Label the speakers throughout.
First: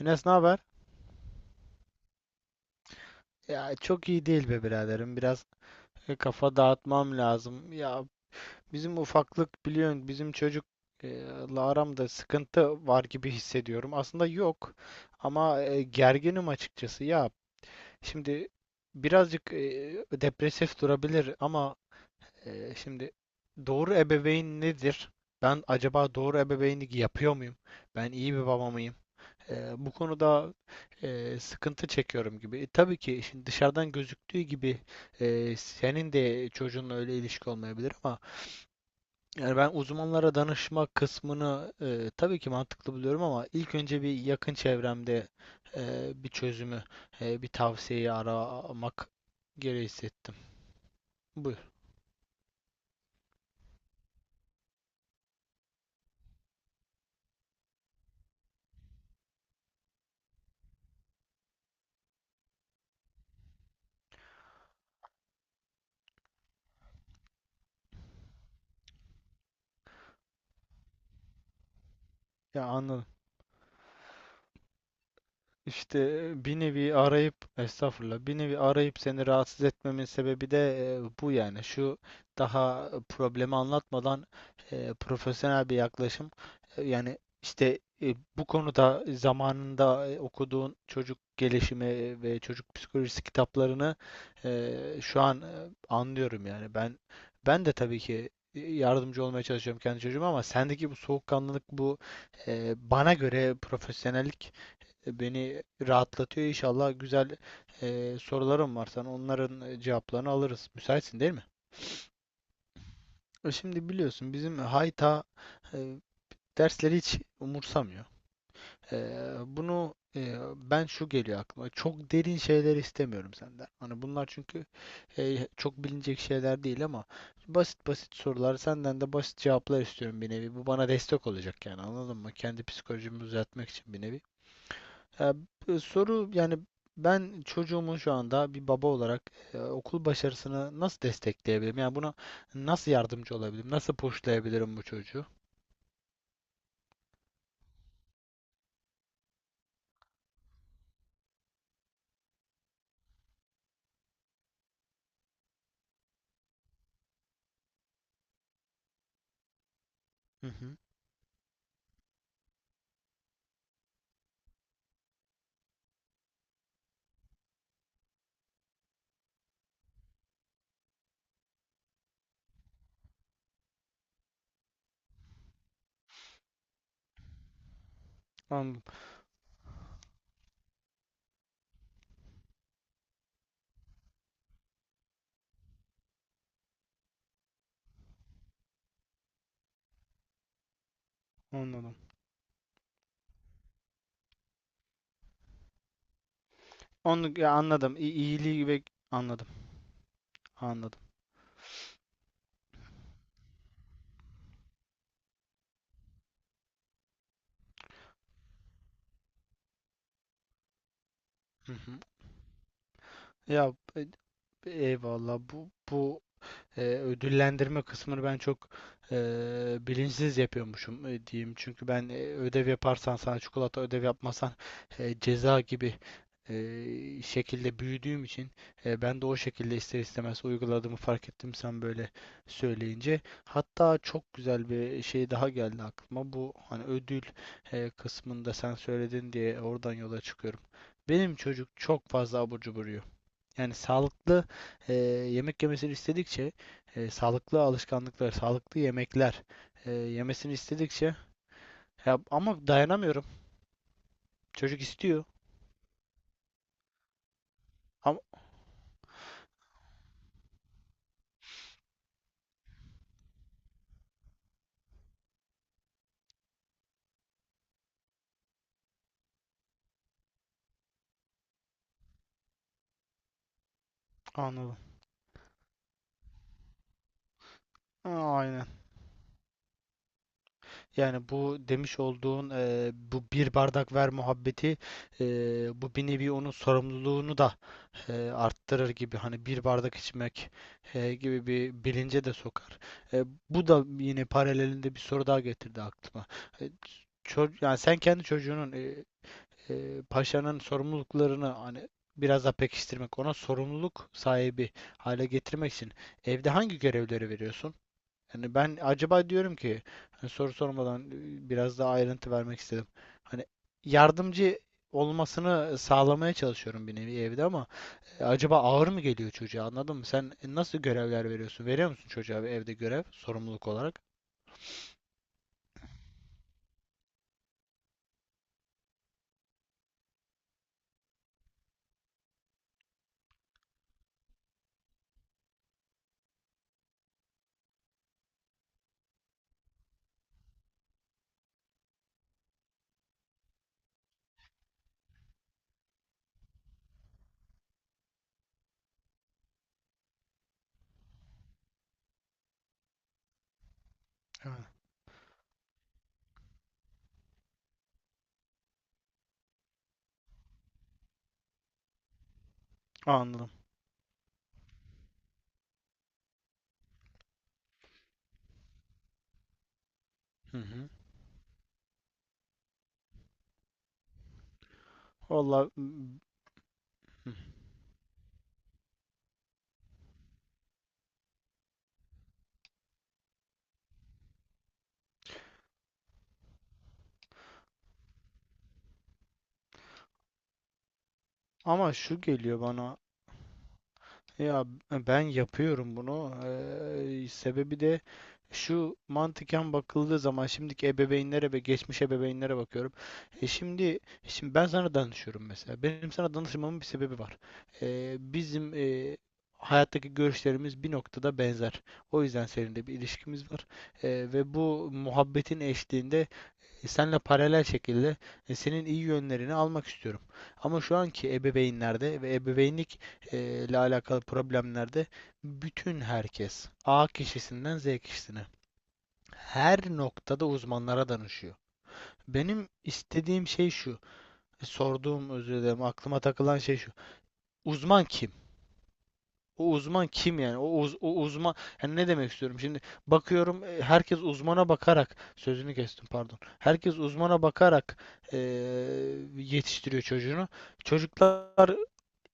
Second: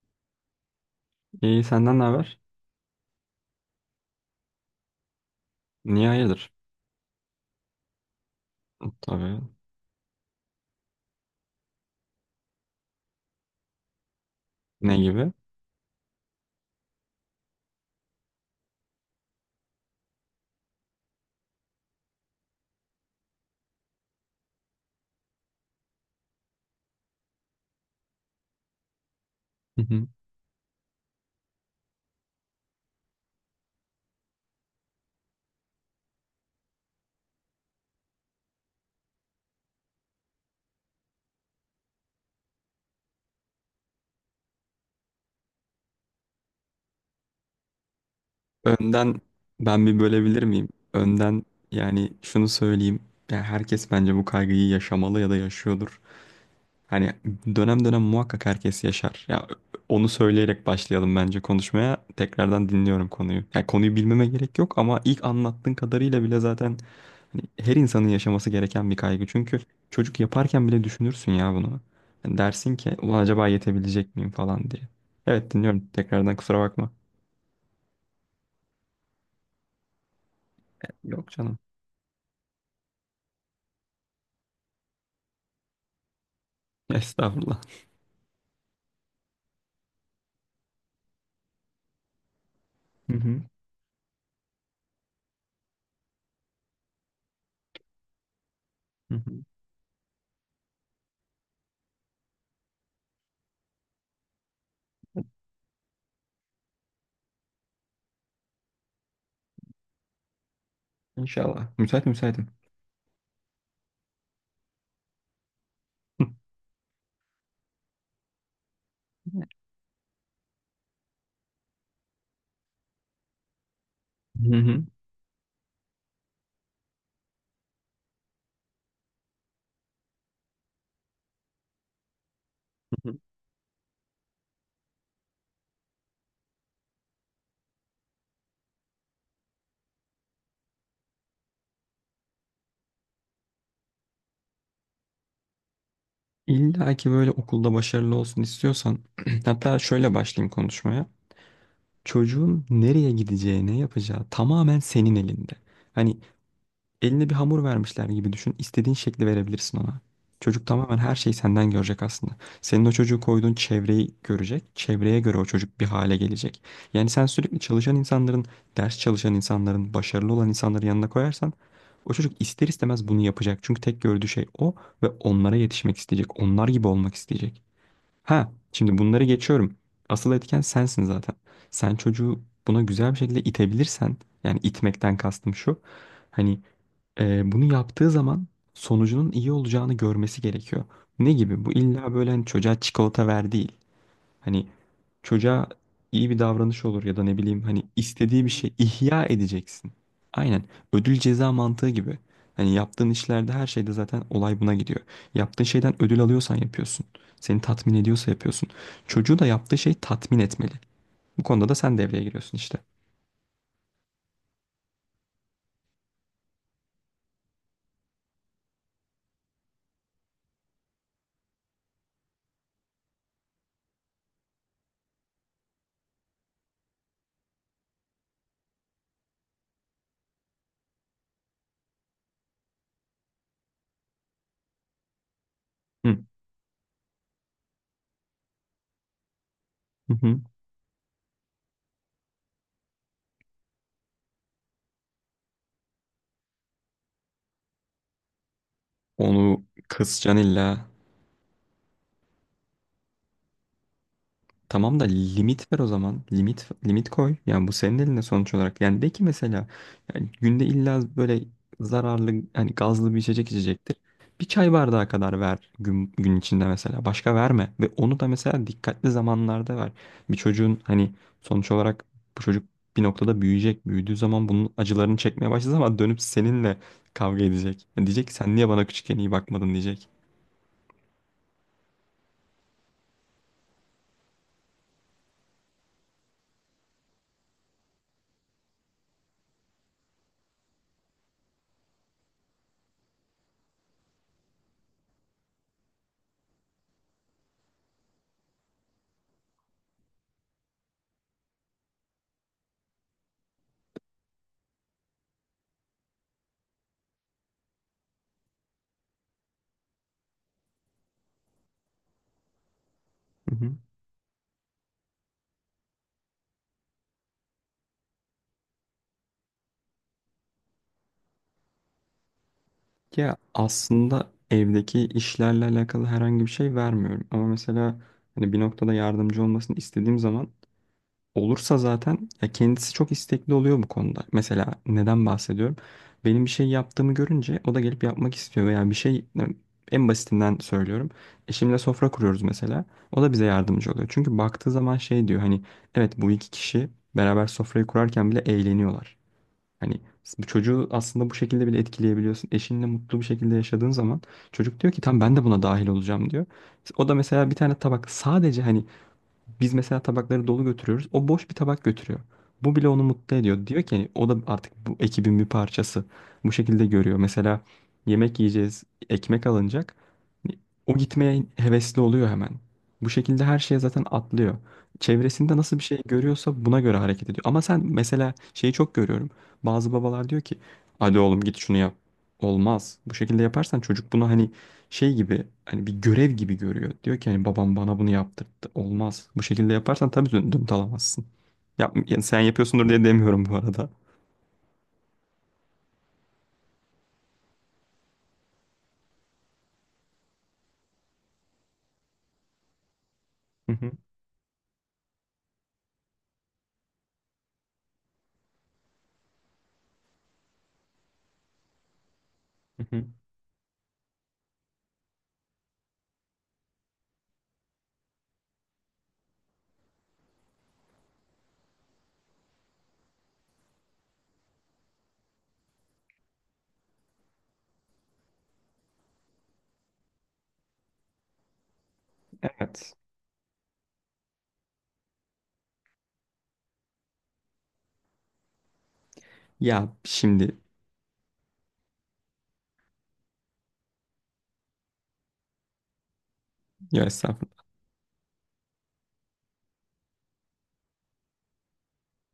Speaker 1: Enes ne haber?
Speaker 2: İyi senden ne haber?
Speaker 1: Ya çok iyi değil be biraderim. Biraz
Speaker 2: Niye hayırdır?
Speaker 1: kafa dağıtmam lazım. Ya bizim
Speaker 2: Tabii.
Speaker 1: ufaklık biliyorsun bizim çocuk la aramda sıkıntı var gibi hissediyorum. Aslında yok
Speaker 2: Ne gibi?
Speaker 1: ama gerginim açıkçası. Ya şimdi birazcık depresif durabilir ama şimdi doğru ebeveyn nedir? Ben acaba doğru ebeveynlik yapıyor muyum? Ben iyi bir baba mıyım?
Speaker 2: Hı
Speaker 1: Bu
Speaker 2: hı.
Speaker 1: konuda sıkıntı çekiyorum gibi. Tabii ki şimdi dışarıdan gözüktüğü gibi senin de çocuğunla öyle ilişki olmayabilir ama yani ben uzmanlara danışma kısmını tabii ki mantıklı buluyorum ama ilk önce bir yakın çevremde bir çözümü, bir tavsiyeyi aramak
Speaker 2: Önden
Speaker 1: gereği
Speaker 2: ben bir
Speaker 1: hissettim.
Speaker 2: bölebilir miyim? Önden
Speaker 1: Buyur.
Speaker 2: yani şunu söyleyeyim. Yani herkes bence bu kaygıyı yaşamalı ya da yaşıyordur. Hani dönem dönem muhakkak herkes yaşar. Ya onu söyleyerek başlayalım bence konuşmaya. Tekrardan dinliyorum konuyu. Yani konuyu bilmeme gerek yok ama ilk anlattığın kadarıyla bile zaten hani her insanın yaşaması gereken bir kaygı. Çünkü çocuk yaparken bile düşünürsün ya bunu. Yani
Speaker 1: Ya
Speaker 2: dersin ki
Speaker 1: anladım.
Speaker 2: ulan acaba yetebilecek miyim falan diye. Evet dinliyorum.
Speaker 1: İşte
Speaker 2: Tekrardan kusura
Speaker 1: bir
Speaker 2: bakma.
Speaker 1: nevi arayıp estağfurullah bir nevi arayıp seni rahatsız etmemin sebebi de
Speaker 2: Yok
Speaker 1: bu,
Speaker 2: canım.
Speaker 1: yani şu daha problemi anlatmadan profesyonel bir yaklaşım. Yani
Speaker 2: Estağfurullah.
Speaker 1: işte bu konuda zamanında okuduğun çocuk gelişimi ve çocuk
Speaker 2: Hı
Speaker 1: psikolojisi
Speaker 2: hı.
Speaker 1: kitaplarını şu an, anlıyorum yani ben ben de tabii ki
Speaker 2: Hı
Speaker 1: yardımcı olmaya
Speaker 2: hı.
Speaker 1: çalışıyorum kendi çocuğuma ama sendeki bu soğukkanlılık, bu bana göre profesyonellik beni rahatlatıyor. İnşallah güzel sorularım var sana. Onların cevaplarını alırız. Müsaitsin değil mi?
Speaker 2: İnşallah. Müsait müsaitim.
Speaker 1: Şimdi biliyorsun bizim hayta e,
Speaker 2: Hı
Speaker 1: dersleri hiç umursamıyor. E, Bunu ben, şu geliyor aklıma. Çok derin şeyler istemiyorum senden. Hani bunlar
Speaker 2: hı.
Speaker 1: çünkü
Speaker 2: Hı
Speaker 1: çok bilinecek şeyler değil ama basit basit sorular, senden de basit cevaplar istiyorum bir nevi. Bu bana destek olacak yani, anladın mı? Kendi
Speaker 2: hı.
Speaker 1: psikolojimi düzeltmek için bir nevi. Ee, Soru yani, ben çocuğumun şu anda bir baba olarak okul başarısını nasıl destekleyebilirim? Yani buna nasıl yardımcı olabilirim? Nasıl pushlayabilirim bu çocuğu?
Speaker 2: İlla ki böyle okulda başarılı olsun istiyorsan, hatta şöyle başlayayım konuşmaya. Çocuğun nereye gideceği, ne yapacağı tamamen senin elinde. Hani eline bir hamur vermişler gibi düşün. İstediğin şekli verebilirsin ona.
Speaker 1: Hı
Speaker 2: Çocuk
Speaker 1: hı.
Speaker 2: tamamen her şeyi senden görecek aslında. Senin o çocuğu koyduğun çevreyi görecek. Çevreye göre o çocuk bir hale gelecek. Yani sen sürekli çalışan insanların, ders çalışan insanların, başarılı olan insanların yanına koyarsan o çocuk ister istemez bunu yapacak. Çünkü tek gördüğü şey o ve onlara yetişmek isteyecek. Onlar gibi olmak isteyecek. Ha,
Speaker 1: Anladım.
Speaker 2: şimdi bunları geçiyorum. Asıl etken sensin zaten. Sen çocuğu buna güzel bir şekilde itebilirsen, yani itmekten kastım şu. Hani bunu yaptığı zaman sonucunun iyi olacağını görmesi gerekiyor. Ne gibi? Bu
Speaker 1: Anladım.
Speaker 2: illa böyle hani çocuğa çikolata ver değil. Hani çocuğa iyi bir davranış olur ya da ne
Speaker 1: Onu, ya
Speaker 2: bileyim hani
Speaker 1: anladım.
Speaker 2: istediği bir
Speaker 1: İyiliği
Speaker 2: şey
Speaker 1: ve
Speaker 2: ihya
Speaker 1: anladım.
Speaker 2: edeceksin. Aynen
Speaker 1: Anladım.
Speaker 2: ödül ceza mantığı gibi. Hani yaptığın işlerde her şeyde zaten olay buna gidiyor. Yaptığın şeyden ödül alıyorsan yapıyorsun. Seni tatmin ediyorsa yapıyorsun. Çocuğu da yaptığı şey tatmin etmeli. Bu konuda
Speaker 1: Hı
Speaker 2: da
Speaker 1: hı.
Speaker 2: sen devreye giriyorsun işte.
Speaker 1: Ya eyvallah, bu ödüllendirme kısmını ben çok e, bilinçsiz yapıyormuşum diyeyim. Çünkü ben ödev yaparsan sana çikolata, ödev yapmasan ceza gibi şekilde büyüdüğüm için ben de o şekilde ister istemez uyguladığımı fark ettim sen böyle söyleyince. Hatta çok güzel bir şey daha geldi
Speaker 2: Hı.
Speaker 1: aklıma. Bu, hani ödül kısmında sen söyledin diye oradan
Speaker 2: Hı
Speaker 1: yola
Speaker 2: hı.
Speaker 1: çıkıyorum. Benim çocuk çok fazla abur cubur yiyor. Yani sağlıklı e, yemek yemesini istedikçe, sağlıklı alışkanlıklar, sağlıklı yemekler
Speaker 2: Onu kısacaksın
Speaker 1: yemesini
Speaker 2: illa.
Speaker 1: istedikçe, ya ama dayanamıyorum. Çocuk
Speaker 2: Tamam da
Speaker 1: istiyor.
Speaker 2: limit ver o zaman. Limit koy. Yani bu senin
Speaker 1: Ama
Speaker 2: elinde sonuç olarak. Yani de ki mesela yani günde illa böyle zararlı hani gazlı bir içecek içecektir. Bir çay bardağı kadar ver gün, gün içinde mesela. Başka verme. Ve onu da mesela dikkatli zamanlarda ver. Bir çocuğun hani sonuç olarak bu çocuk bir noktada büyüyecek. Büyüdüğü zaman bunun
Speaker 1: anladım.
Speaker 2: acılarını çekmeye başladığı ama dönüp seninle kavga edecek. Yani diyecek ki
Speaker 1: Aa,
Speaker 2: sen
Speaker 1: aynen.
Speaker 2: niye bana küçükken iyi bakmadın diyecek.
Speaker 1: Yani bu demiş olduğun bu bir bardak ver muhabbeti, e, bu bir nevi onun sorumluluğunu da arttırır gibi, hani bir bardak içmek gibi bir bilince de sokar. E, Bu da yine paralelinde bir soru daha getirdi aklıma. E, Yani sen kendi çocuğunun paşanın sorumluluklarını hani biraz daha pekiştirmek, ona sorumluluk sahibi hale getirmek için evde hangi görevleri veriyorsun? Yani ben acaba diyorum ki, hani soru sormadan biraz daha ayrıntı vermek istedim. Hani yardımcı olmasını sağlamaya çalışıyorum bir nevi evde ama acaba ağır mı geliyor çocuğa, anladın mı? Sen nasıl görevler veriyorsun? Veriyor musun çocuğa, bir evde görev
Speaker 2: Ya
Speaker 1: sorumluluk olarak?
Speaker 2: aslında evdeki işlerle alakalı herhangi bir şey vermiyorum. Ama mesela hani bir noktada yardımcı olmasını istediğim zaman olursa zaten ya kendisi çok istekli oluyor bu konuda. Mesela neden bahsediyorum? Benim bir şey yaptığımı görünce o da gelip yapmak istiyor veya bir şey en basitinden söylüyorum. Eşimle sofra kuruyoruz mesela. O da bize yardımcı oluyor. Çünkü baktığı zaman şey diyor hani evet bu iki kişi beraber sofrayı kurarken bile eğleniyorlar. Hani bu çocuğu aslında bu şekilde bile etkileyebiliyorsun. Eşinle mutlu bir şekilde yaşadığın zaman
Speaker 1: Ha,
Speaker 2: çocuk diyor ki tam ben de buna dahil olacağım diyor. O da mesela bir tane tabak sadece hani biz mesela tabakları dolu götürüyoruz. O boş bir tabak götürüyor. Bu bile onu mutlu
Speaker 1: anladım.
Speaker 2: ediyor. Diyor ki hani o da artık bu ekibin bir parçası. Bu şekilde görüyor. Mesela yemek yiyeceğiz, ekmek alınacak.
Speaker 1: Hı hı.
Speaker 2: O gitmeye hevesli oluyor hemen. Bu şekilde her şeye zaten atlıyor. Çevresinde
Speaker 1: Valla,
Speaker 2: nasıl bir şey görüyorsa buna göre hareket ediyor. Ama sen mesela şeyi çok görüyorum. Bazı babalar diyor ki hadi oğlum git şunu yap. Olmaz. Bu şekilde yaparsan çocuk bunu hani şey gibi hani bir görev gibi görüyor. Diyor ki hani babam bana bunu yaptırdı. Olmaz. Bu şekilde yaparsan tabii dön dönüt alamazsın.
Speaker 1: ama
Speaker 2: Yap,
Speaker 1: şu
Speaker 2: yani sen
Speaker 1: geliyor
Speaker 2: yapıyorsundur
Speaker 1: bana.
Speaker 2: diye demiyorum bu arada.
Speaker 1: Ya ben yapıyorum bunu. Sebebi de şu, mantıken bakıldığı zaman şimdiki ebeveynlere ve geçmiş ebeveynlere bakıyorum. E,
Speaker 2: Hı hı,
Speaker 1: şimdi ben sana danışıyorum mesela. Benim sana danışmamın bir sebebi var. Bizim hayattaki görüşlerimiz bir noktada benzer. O yüzden
Speaker 2: hı
Speaker 1: seninle bir
Speaker 2: hı.
Speaker 1: ilişkimiz var. Ve bu muhabbetin eşliğinde senle paralel şekilde senin iyi yönlerini almak istiyorum. Ama şu anki ebeveynlerde ve ebeveynlik ile alakalı problemlerde bütün herkes A kişisinden Z kişisine her noktada uzmanlara danışıyor. Benim
Speaker 2: Evet.
Speaker 1: istediğim şey şu, e, sorduğum özür dilerim, aklıma takılan şey şu. Uzman kim? O
Speaker 2: Ya
Speaker 1: uzman kim
Speaker 2: şimdi
Speaker 1: yani? O uzman yani, ne demek istiyorum? Şimdi bakıyorum herkes uzmana bakarak, sözünü kestim pardon. Herkes
Speaker 2: ya
Speaker 1: uzmana
Speaker 2: estağfurullah.
Speaker 1: bakarak e, yetiştiriyor çocuğunu. Çocuklar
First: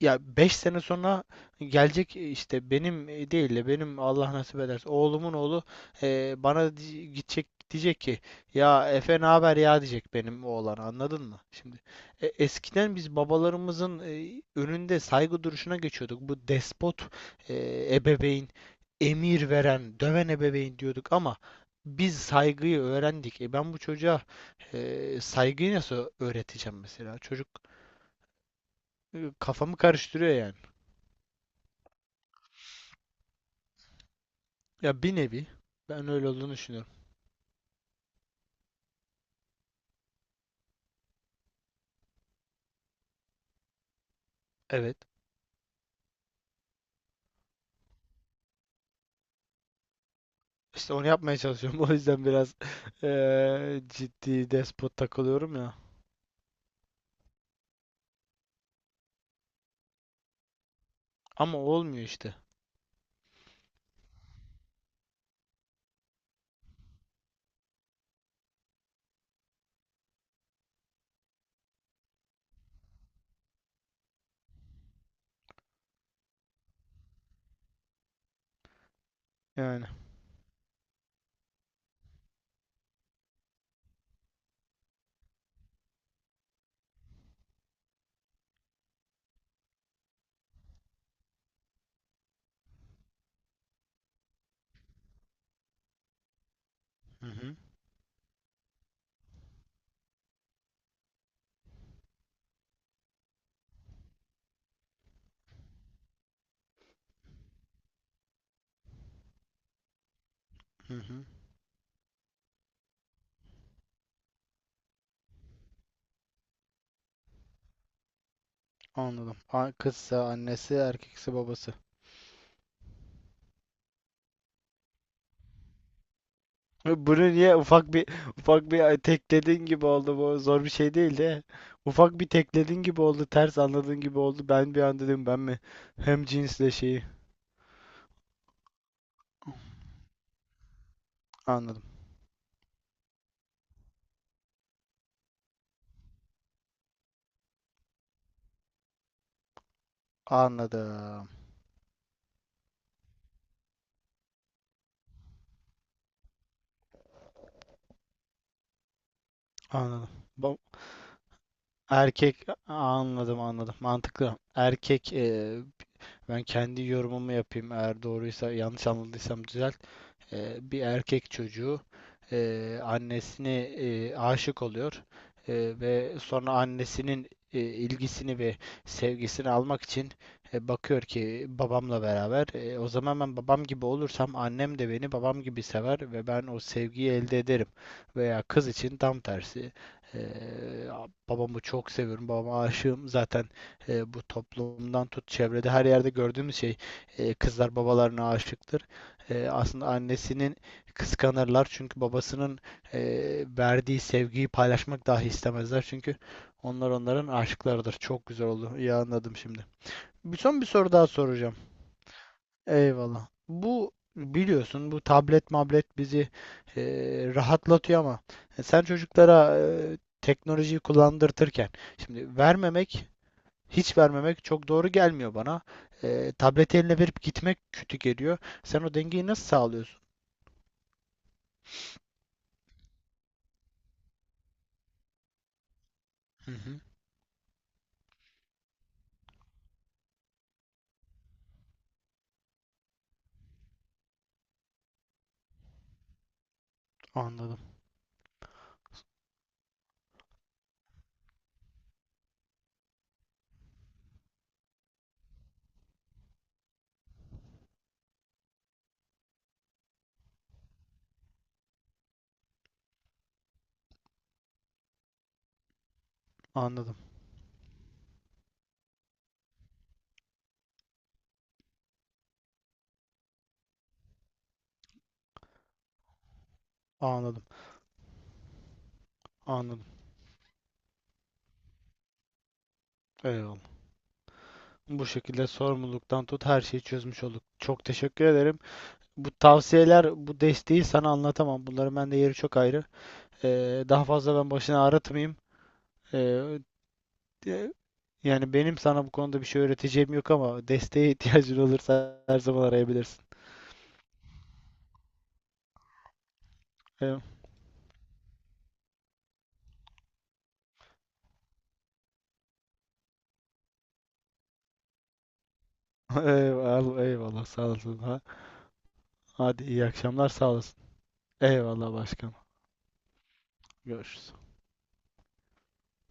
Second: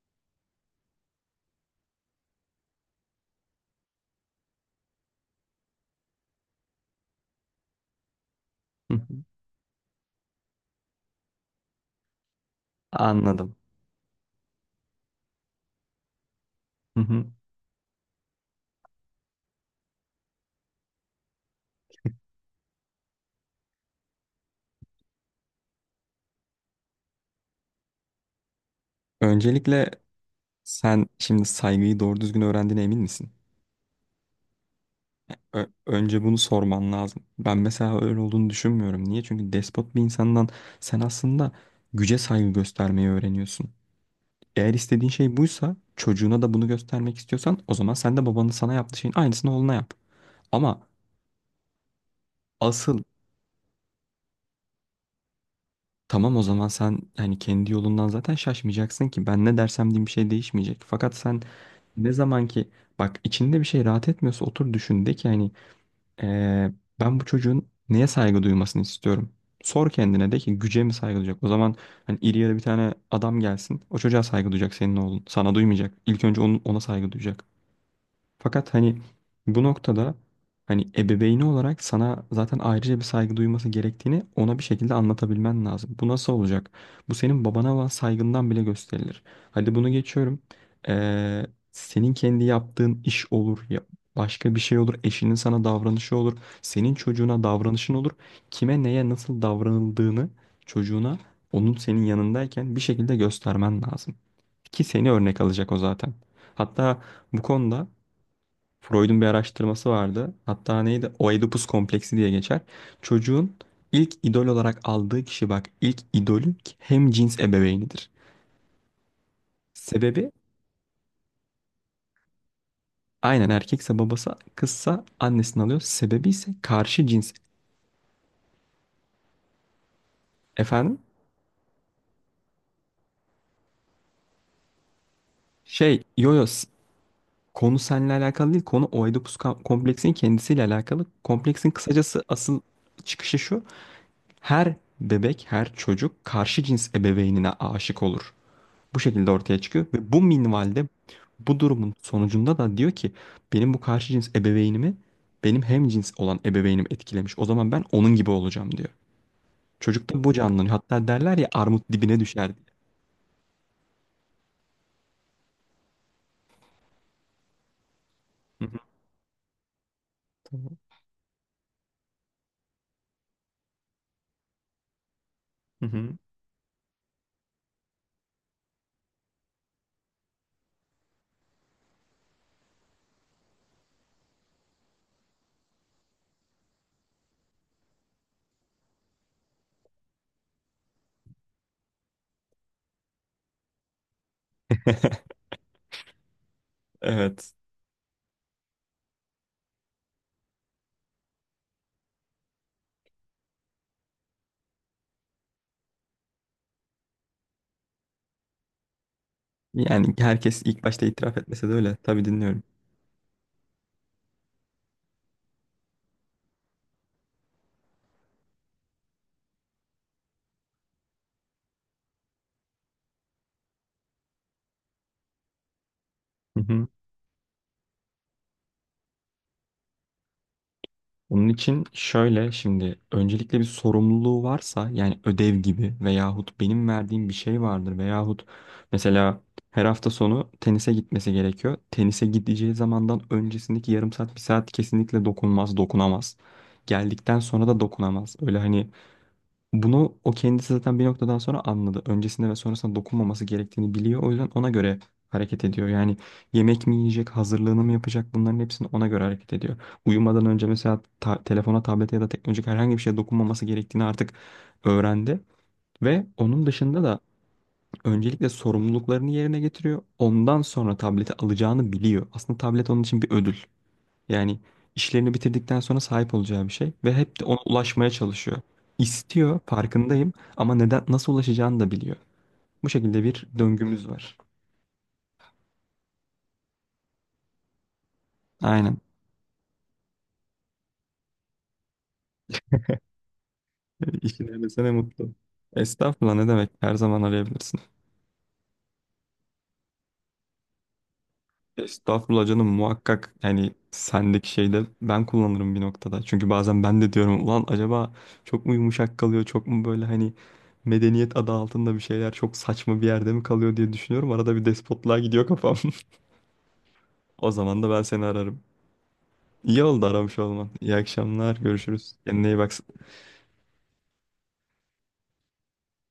Speaker 1: ya 5 sene sonra gelecek, değil de benim, Allah nasip ederse oğlumun oğlu gidecek, diyecek ki ya
Speaker 2: Hı hı.
Speaker 1: Efe ne haber ya, diyecek benim oğlan, anladın mı? Şimdi eskiden biz
Speaker 2: Anladım.
Speaker 1: babalarımızın önünde saygı duruşuna geçiyorduk. Bu
Speaker 2: Hı
Speaker 1: despot
Speaker 2: hı.
Speaker 1: ebeveyn, emir veren döven ebeveyn diyorduk ama biz saygıyı öğrendik. E, ben bu çocuğa saygıyı nasıl öğreteceğim mesela? Çocuk kafamı
Speaker 2: Öncelikle
Speaker 1: karıştırıyor yani.
Speaker 2: sen şimdi saygıyı doğru düzgün öğrendiğine emin misin?
Speaker 1: Ya bir nevi. Ben
Speaker 2: Önce
Speaker 1: öyle
Speaker 2: bunu
Speaker 1: olduğunu
Speaker 2: sorman
Speaker 1: düşünüyorum.
Speaker 2: lazım. Ben mesela öyle olduğunu düşünmüyorum. Niye? Çünkü despot bir insandan sen aslında güce saygı göstermeyi öğreniyorsun. Eğer
Speaker 1: Evet.
Speaker 2: istediğin şey buysa çocuğuna da bunu göstermek istiyorsan o zaman sen de babanın sana yaptığı şeyin aynısını oğluna yap. Ama
Speaker 1: İşte onu yapmaya çalışıyorum. O yüzden biraz
Speaker 2: asıl
Speaker 1: ciddi despot takılıyorum ya.
Speaker 2: tamam o zaman sen hani kendi yolundan zaten şaşmayacaksın ki ben ne dersem diyeyim bir şey değişmeyecek. Fakat sen
Speaker 1: Ama olmuyor
Speaker 2: ne
Speaker 1: işte.
Speaker 2: zaman ki bak içinde bir şey rahat etmiyorsa otur düşün de ki hani eee, ben bu çocuğun neye saygı duymasını istiyorum. Sor kendine de ki güce mi saygı duyacak? O zaman hani iri yarı bir tane adam gelsin o çocuğa saygı duyacak senin oğlun sana duymayacak. İlk önce onun, ona saygı duyacak. Fakat hani bu
Speaker 1: Yani.
Speaker 2: noktada hani ebeveyni olarak sana zaten ayrıca bir saygı duyması gerektiğini ona bir şekilde anlatabilmen lazım. Bu nasıl olacak? Bu senin babana olan saygından bile gösterilir. Hadi bunu geçiyorum. Ee, senin kendi yaptığın iş olur ya başka bir şey olur. Eşinin sana davranışı olur. Senin
Speaker 1: Hı
Speaker 2: çocuğuna
Speaker 1: hı.
Speaker 2: davranışın olur. Kime neye nasıl davranıldığını çocuğuna onun senin yanındayken bir şekilde göstermen lazım. Ki seni örnek alacak o zaten. Hatta bu konuda Freud'un bir araştırması vardı. Hatta
Speaker 1: Hı
Speaker 2: neydi?
Speaker 1: hı.
Speaker 2: Oedipus kompleksi diye geçer. Çocuğun ilk idol olarak aldığı kişi bak ilk idolü hem cins ebeveynidir.
Speaker 1: Anladım. Kızsa
Speaker 2: Sebebi
Speaker 1: annesi, erkekse babası.
Speaker 2: aynen erkekse babası kızsa annesinden alıyor. Sebebi ise karşı
Speaker 1: Bunu
Speaker 2: cins.
Speaker 1: niye ufak bir tekledin gibi oldu, bu zor bir şey
Speaker 2: Efendim?
Speaker 1: değil de ufak bir tekledin gibi oldu, ters anladığın gibi oldu, ben bir an dedim ben mi
Speaker 2: Şey
Speaker 1: hem
Speaker 2: yo-yo s-
Speaker 1: cinsle şeyi,
Speaker 2: Konu seninle alakalı değil. Konu kompleksinin kendisiyle alakalı. Kompleksin
Speaker 1: anladım.
Speaker 2: kısacası asıl çıkışı şu. Her bebek, her çocuk karşı cins ebeveynine aşık olur. Bu şekilde ortaya çıkıyor ve bu minvalde
Speaker 1: Anladım
Speaker 2: bu durumun sonucunda da diyor ki benim bu karşı cins ebeveynimi benim hem cins olan ebeveynim etkilemiş. O zaman ben onun gibi olacağım diyor.
Speaker 1: anladım.
Speaker 2: Çocukta bu
Speaker 1: Ba-
Speaker 2: canlanıyor. Hatta derler ya armut dibine
Speaker 1: Erkek,
Speaker 2: düşer diye.
Speaker 1: anladım. Anladım. Mantıklı. Erkek ben kendi yorumumu yapayım. Eğer doğruysa,
Speaker 2: Hı
Speaker 1: yanlış anladıysam düzelt.
Speaker 2: hı.
Speaker 1: Bir erkek çocuğu annesine aşık oluyor.
Speaker 2: Hı
Speaker 1: Ve
Speaker 2: hı.
Speaker 1: sonra annesinin ilgisini ve sevgisini almak için bakıyor ki babamla beraber, o zaman ben babam gibi olursam annem de beni babam gibi sever ve ben o sevgiyi elde ederim. Veya kız için tam tersi. Eee, Babamı çok seviyorum, babama aşığım zaten, bu toplumdan tut çevrede her yerde gördüğümüz şey,
Speaker 2: Evet.
Speaker 1: kızlar babalarına aşıktır. Aslında annesinin kıskanırlar, çünkü babasının e, verdiği sevgiyi paylaşmak dahi istemezler çünkü onlar onların aşıklarıdır. Çok güzel oldu. İyi anladım şimdi.
Speaker 2: Yani
Speaker 1: Bir son
Speaker 2: herkes
Speaker 1: bir
Speaker 2: ilk
Speaker 1: soru
Speaker 2: başta
Speaker 1: daha
Speaker 2: itiraf
Speaker 1: soracağım.
Speaker 2: etmese de öyle. Tabii dinliyorum.
Speaker 1: Eyvallah. Bu biliyorsun bu tablet mablet bizi e, rahatlatıyor ama sen çocuklara teknolojiyi kullandırtırken, şimdi vermemek, hiç vermemek çok doğru gelmiyor bana.
Speaker 2: Hı
Speaker 1: Tableti
Speaker 2: hı.
Speaker 1: eline verip gitmek kötü geliyor. Sen o dengeyi nasıl sağlıyorsun?
Speaker 2: Onun için şöyle şimdi öncelikle bir sorumluluğu varsa yani ödev gibi
Speaker 1: Hı
Speaker 2: veyahut
Speaker 1: hı,
Speaker 2: benim verdiğim bir şey vardır veyahut mesela her hafta sonu tenise gitmesi gerekiyor. Tenise gideceği zamandan öncesindeki yarım saat bir saat kesinlikle dokunmaz, dokunamaz. Geldikten
Speaker 1: anladım,
Speaker 2: sonra da dokunamaz. Öyle hani bunu o kendisi zaten bir noktadan sonra anladı. Öncesinde ve sonrasında dokunmaması gerektiğini biliyor. O yüzden ona göre hareket ediyor. Yani yemek mi yiyecek, hazırlığını mı yapacak bunların hepsini ona göre hareket ediyor. Uyumadan önce mesela telefona, tablete ya da teknolojik herhangi bir şeye dokunmaması gerektiğini artık öğrendi. Ve onun
Speaker 1: anladım,
Speaker 2: dışında da öncelikle sorumluluklarını yerine getiriyor. Ondan sonra tableti alacağını biliyor. Aslında tablet onun için bir ödül. Yani işlerini bitirdikten sonra sahip olacağı bir şey ve hep
Speaker 1: anladım,
Speaker 2: de ona ulaşmaya çalışıyor. İstiyor,
Speaker 1: anladım.
Speaker 2: farkındayım ama neden nasıl ulaşacağını da biliyor. Bu şekilde bir
Speaker 1: Eyvallah.
Speaker 2: döngümüz var.
Speaker 1: Bu şekilde sorumluluktan tut her şeyi çözmüş olduk. Çok teşekkür ederim.
Speaker 2: Aynen.
Speaker 1: Bu tavsiyeler, bu desteği sana anlatamam. Bunların bende yeri çok ayrı. Daha
Speaker 2: E,
Speaker 1: fazla
Speaker 2: İşin
Speaker 1: ben başını
Speaker 2: ehliyse ne mutlu.
Speaker 1: ağrıtmayayım. Ee,
Speaker 2: Estağfurullah ne demek? Her zaman
Speaker 1: de-
Speaker 2: arayabilirsin.
Speaker 1: Yani benim sana bu konuda bir şey öğreteceğim yok ama desteğe ihtiyacın olursa her
Speaker 2: Estağfurullah
Speaker 1: zaman
Speaker 2: canım
Speaker 1: arayabilirsin.
Speaker 2: muhakkak yani sendeki şeyde ben kullanırım bir noktada. Çünkü bazen ben de
Speaker 1: Eyvallah,
Speaker 2: diyorum ulan acaba çok mu yumuşak kalıyor çok mu böyle hani medeniyet adı altında bir şeyler çok saçma bir yerde mi kalıyor diye düşünüyorum. Arada bir despotluğa gidiyor kafam.
Speaker 1: eyvallah, eyvallah,
Speaker 2: O
Speaker 1: sağ
Speaker 2: zaman da
Speaker 1: olasın.
Speaker 2: ben
Speaker 1: Ha.
Speaker 2: seni ararım.
Speaker 1: Hadi
Speaker 2: İyi
Speaker 1: iyi
Speaker 2: oldu
Speaker 1: akşamlar,
Speaker 2: aramış
Speaker 1: sağ
Speaker 2: olman.
Speaker 1: olasın.
Speaker 2: İyi akşamlar.
Speaker 1: Eyvallah
Speaker 2: Görüşürüz.
Speaker 1: başkanım.
Speaker 2: Kendine iyi bak.
Speaker 1: Görüşürüz.